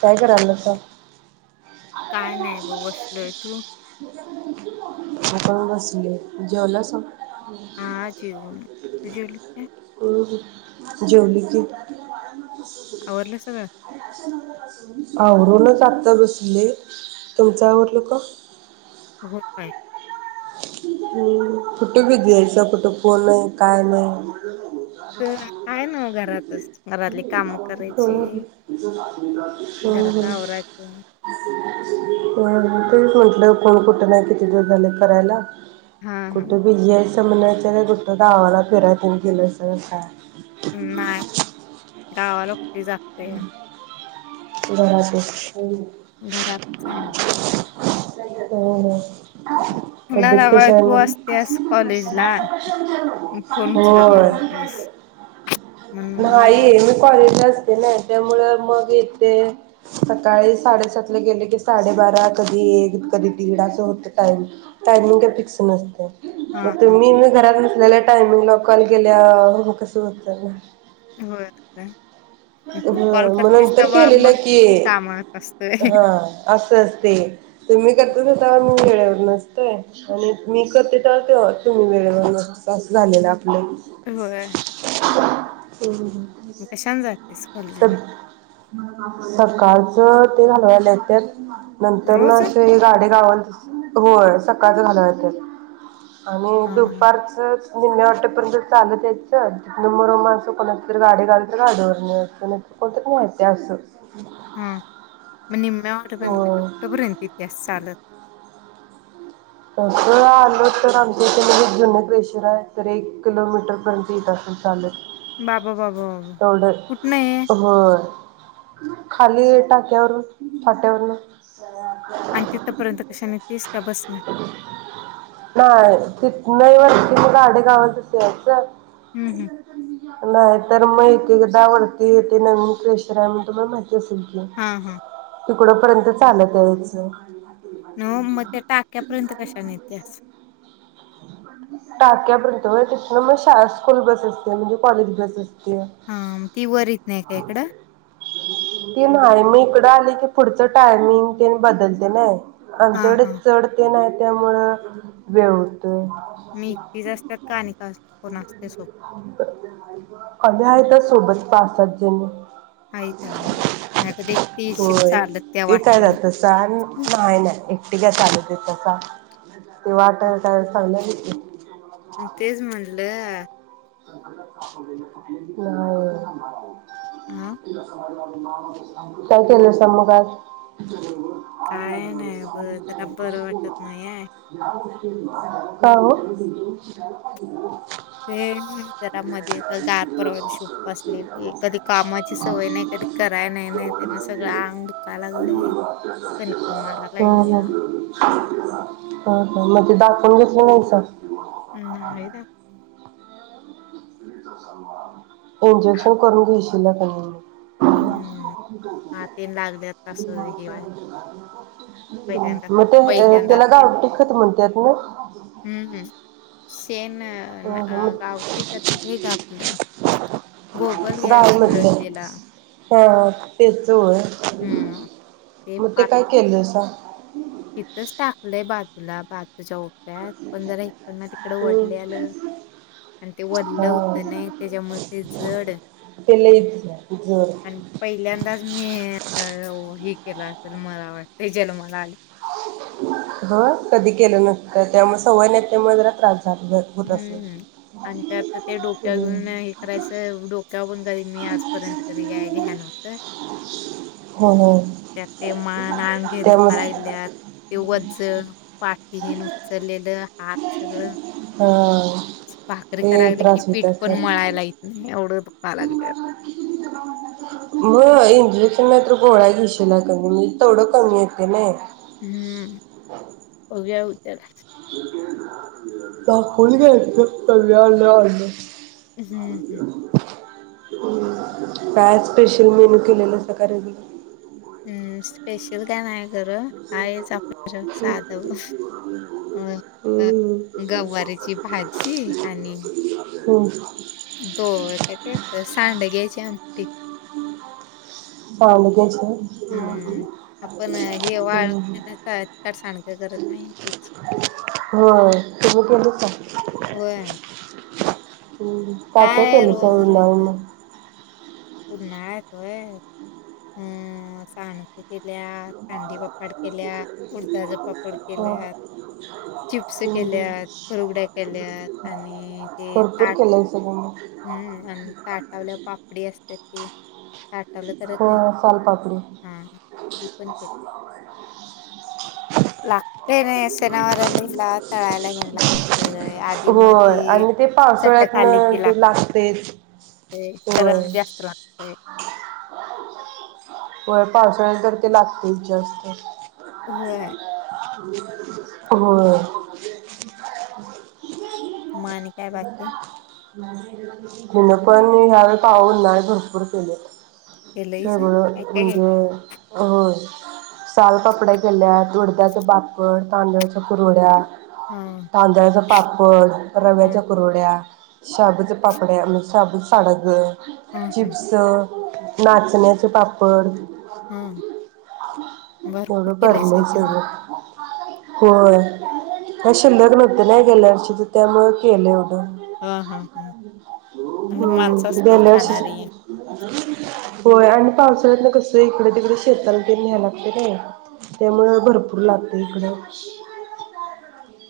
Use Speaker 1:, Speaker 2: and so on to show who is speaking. Speaker 1: काय करायलासा
Speaker 2: काय नाही ब बसलोय तू
Speaker 1: आता मी बसले जेवलासा
Speaker 2: हा जेवून तू जेवलीस काय
Speaker 1: हम जेवली की [inaudible] अर
Speaker 2: आवरलं सगळं?
Speaker 1: असं आवरूनच आता बसलोय तुमच आवरल का?
Speaker 2: होय.
Speaker 1: हं. फुटो भी दयायचा कुठं फोन नाही काय नाही.
Speaker 2: तर हाय नव्हं घरातच घरातली काम करायची
Speaker 1: हम्म हम्म
Speaker 2: घरातलं
Speaker 1: हम्म
Speaker 2: आवरायच.
Speaker 1: तेच म्हंटलं फोन कुठं नाही किती दिवस झालं करायला.
Speaker 2: हा हा
Speaker 1: कुठ बिजी हाईस. [unintelligible] कुठं गावाला फिराय तेनं गेलायसा का काय?
Speaker 2: नाही. गावाला कुठं ली जात्या.
Speaker 1: [unintelligible] हो.
Speaker 2: घरातच आहे ना.
Speaker 1: हं हं.
Speaker 2: तुला
Speaker 1: तबेत
Speaker 2: लावा
Speaker 1: कशी हाय
Speaker 2: तू असतेस
Speaker 1: मगं?
Speaker 2: कॉलेजला फोन उचलत
Speaker 1: होय.
Speaker 2: नाहीस. म्हणून मग
Speaker 1: नाही मी कॉलेजलाच- - ते नाही त्यामुं मग येथे सकाळी साडेसातला गेलं की साडेबारा कधी एक कधी दीड असं होतं टाइम टायमिंग काय फिक्स नसतयं.
Speaker 2: हा
Speaker 1: मग
Speaker 2: हा
Speaker 1: तुम्ही मी घरात नसलेला - - टायमिंगला कॉल केल्याव म कस होत ना.
Speaker 2: होय काय.
Speaker 1: ह
Speaker 2: तू कॉल
Speaker 1: मग
Speaker 2: करतेस
Speaker 1: नंतर
Speaker 2: तेव्हा
Speaker 1: केलेलं
Speaker 2: मग
Speaker 1: की
Speaker 2: मी कामात असतोय.
Speaker 1: हा, असं अस ते तुम्ही करतच होता. मीे - - [unintelligible] नसतोय आणि मी करते तुम्ही वेळेवर नसता असं झालेलं आप लं.
Speaker 2: होय
Speaker 1: हम्.
Speaker 2: कशान जाय
Speaker 1: तर [unintelligible] सकाळचं ते घालवायला येत्यात. नंतरन
Speaker 2: रोज?
Speaker 1: असे हे गाडी गाव - - होय. सकाळचं घालवायला येत्यात. आणि
Speaker 2: हा
Speaker 1: दुपारचचं- - निम्म्या वाटपर्यंत चालत यायचं तितनं [unintelligible] कोणाचं तरी गाडी गावली - - तर गाडीवरन यायचं नाहीतर कोणतर न्हायं येतयं अस
Speaker 2: हम. मग निम्म्या वाटपर्यंत म्हणजे
Speaker 1: होय
Speaker 2: कुठं पर्यंत इतियास चालत?
Speaker 1: तसं आलो तर आमच्या इथ जुने क्लेशर हाय तर एक किलोमीटर पर्यंत ईत असंल चालतं.
Speaker 2: बाबू बाबू
Speaker 1: तेढ हो खाली टाक्यावरवरून पाट्यावरून
Speaker 2: आणि तिथपर्यंत कशाने तीस क
Speaker 1: नाही त नाही म्ह त गडे गावायचंचं
Speaker 2: हं हं
Speaker 1: नाही. तर माहिती आहे. ग दावडती येते नवीन केशरा म्हण म माहि तस घ
Speaker 2: हां हां
Speaker 1: तुिकड पर्यंत चालत याचं.
Speaker 2: हो म ते टाक्या प्रिंट कशाने येत्या
Speaker 1: टाक्यापर्यंत तिथ मग श स्कूल बस असते म्हणजे कॉलेज बस असते.
Speaker 2: हां मग ती वर येत नाही का इकडं
Speaker 1: त नाय मी इकडे पुढ आली की पुढच टायमिंग कि बदलते नाही
Speaker 2: हां
Speaker 1: आमच्याकडे
Speaker 2: हां
Speaker 1: चड ते नाही त्यामुळं वेळ होतोय.
Speaker 2: मी एकटीच असतात का आणि का कोण असते सोबत
Speaker 1: अन्यायता सोबत पास सजजेने
Speaker 2: आहेत अगं नाहीतर एकटी येशील
Speaker 1: होय
Speaker 2: चालत त्या
Speaker 1: ए काय
Speaker 2: वाटेने
Speaker 1: जात स
Speaker 2: हं,
Speaker 1: नाहीय ना होय ते नाही नाही ते वाट काय ले ह
Speaker 2: तेज म्हल म्हटलं.
Speaker 1: ह [unintelligible] [unintelligible]
Speaker 2: हां
Speaker 1: काय केलं स मग आज आ सा
Speaker 2: काय
Speaker 1: स
Speaker 2: नाही बघ जरा बरं
Speaker 1: कष्ट
Speaker 2: वाटत नाही आहे
Speaker 1: का हो [unintelligible] अ म
Speaker 2: ते जरा मध्ये येतं गार परवा दिवशी उपवास लेली कधी कामाची सवय नाही, कधी कराय नाही, नाही त्यानं सगळं अंग दुखायला लागलंय. कणकण मारायला लागल्या.
Speaker 1: मानजे बाकी स घेतलं नाहीच.
Speaker 2: नाई दाख
Speaker 1: इंजेक्शन करून घेशीला क नाई
Speaker 2: हम्म. हात तेन लागल्यात असं हे
Speaker 1: मग
Speaker 2: व्हाय पहिल्यांदा
Speaker 1: मग ते अ
Speaker 2: पहिल्यांदाच
Speaker 1: त्याला
Speaker 2: केलं
Speaker 1: गावठी खत म्हणत्यात नाई.
Speaker 2: तेन ना अ गावटी का ते हे आपलं
Speaker 1: गाय
Speaker 2: गोबरगॅस
Speaker 1: म्हटले
Speaker 2: उलटलेला
Speaker 1: हा तेच होय
Speaker 2: हम्म.
Speaker 1: मग ते काय केलसा?
Speaker 2: इथच टाकलंय बाज बाजूला मच्या ओप्यात पण जरा हिकडन तिकडं
Speaker 1: हम्म
Speaker 2: वाढल्याय आणि ते वडलं होत
Speaker 1: हा
Speaker 2: नाही त्याज्यामुळं ते जड
Speaker 1: ते लईच जर
Speaker 2: आणि पहिल्यांदाच मी अ हे के केला असेल मला वाटतंय जन्माला आल्या
Speaker 1: होय कधी केलं नसतं त्यामुळे सवय नाई त्यामुळं जरा त्रास झाला होत असेल
Speaker 2: हम्म आणि त्यात आता डोक्याव
Speaker 1: हम्म.
Speaker 2: घेऊन हे करायचं डोक्यावर मी आजपर्यंत कधी काय घ्याय नव्हत
Speaker 1: हो हो
Speaker 2: त्यात ते मान, अंग हेन दुकाय
Speaker 1: त्यामुळे
Speaker 2: लागल्यात ते वज्ज पा तिहीन उचललेलं हात सगळं
Speaker 1: हा
Speaker 2: भाकरी
Speaker 1: ते
Speaker 2: करायलं कि
Speaker 1: त्रास होत
Speaker 2: पीठ पण
Speaker 1: असेल
Speaker 2: मळायला ईत नाही एवढं दुख दुखाय लागलंय आता.
Speaker 1: मग इंजेक्शन नाई तर गोळ्या घेशीला क नाई म्ह तेवडं कमी येतयं नाही.
Speaker 2: हम्म बघूया उद्याला.
Speaker 1: दाखवून घ्यायचं कमी आल आलं.
Speaker 2: हम्म हम्म.
Speaker 1: काय आज स्पेशल मेनू केलेलासा काय रेगुलर?
Speaker 2: हम्म स्पेशल काय नाय. अ
Speaker 1: हम्म.
Speaker 2: गवारीची भाजी आणि
Speaker 1: हो.
Speaker 2: दो अ काय ते अ सांडग्याची आमटी,
Speaker 1: सांडग्याचे होय
Speaker 2: हम आपण हे वळवण्यातच टाळत्यात सांडगे
Speaker 1: हो तुम्ही
Speaker 2: होय
Speaker 1: केलीसा. काय काय केलीसा
Speaker 2: रोज
Speaker 1: उन्हाळी
Speaker 2: रोज
Speaker 1: मग?
Speaker 2: उन्हाळ्यात होय अ सांडग के केल्यात, हंडी पापड केल्या, उडदाच पापड
Speaker 1: हा
Speaker 2: केल्यात, चिप्स केल्यात,
Speaker 1: हम्म
Speaker 2: कुरवड्या केल्यात आणि ते ताट
Speaker 1: हम्म.
Speaker 2: ते काठवलं करत नाहीत
Speaker 1: सोनपापडी
Speaker 2: हा मी पण केल लागतय नाही सणावाराला ह्यला तळायला हेण लागतय आधी मधी चट
Speaker 1: [unintelligible] व्ह्य ते लागतयच
Speaker 2: ते सरांना जास्त लागतय
Speaker 1: होय पावसाळ्याला तर ते लागतयच जास्त
Speaker 2: होय
Speaker 1: [inaudible] होय
Speaker 2: मा आणि काय बाकी
Speaker 1: हिन पण ह्यावेवेळी पाहून नाही भरपूर केले
Speaker 2: हे लयस [inaudible]
Speaker 1: जे [inaudible] होय साल पपड्या केल्या दोडक्याच्या पापड तांदळाच्या कुरड्या
Speaker 2: हा
Speaker 1: तांदळा्याचा पापड
Speaker 2: हा
Speaker 1: रव्याच्या करूड्या शाबु च्या पापड्या म्हंजे शबु च सांडग
Speaker 2: हा हा
Speaker 1: चिप्स नाचण्याचे पापड पड
Speaker 2: हा भरपूर
Speaker 1: एवढं
Speaker 2: केिलेयस
Speaker 1: भरलंय
Speaker 2: की म
Speaker 1: सगळं. होय कशी लग्न होते नाही गेल्यावरष तर त्यामु केले य
Speaker 2: हा हा हा म्हजे
Speaker 1: हम्म.
Speaker 2: माणसं असतील
Speaker 1: गेल्या
Speaker 2: खाणारी
Speaker 1: वर्षीच होय आणि पावसा यन कस इकडे तिकडे शेताला ते न्यायला लागतय नाही त्यामुळे भरपूर लागते इकड [inaudible]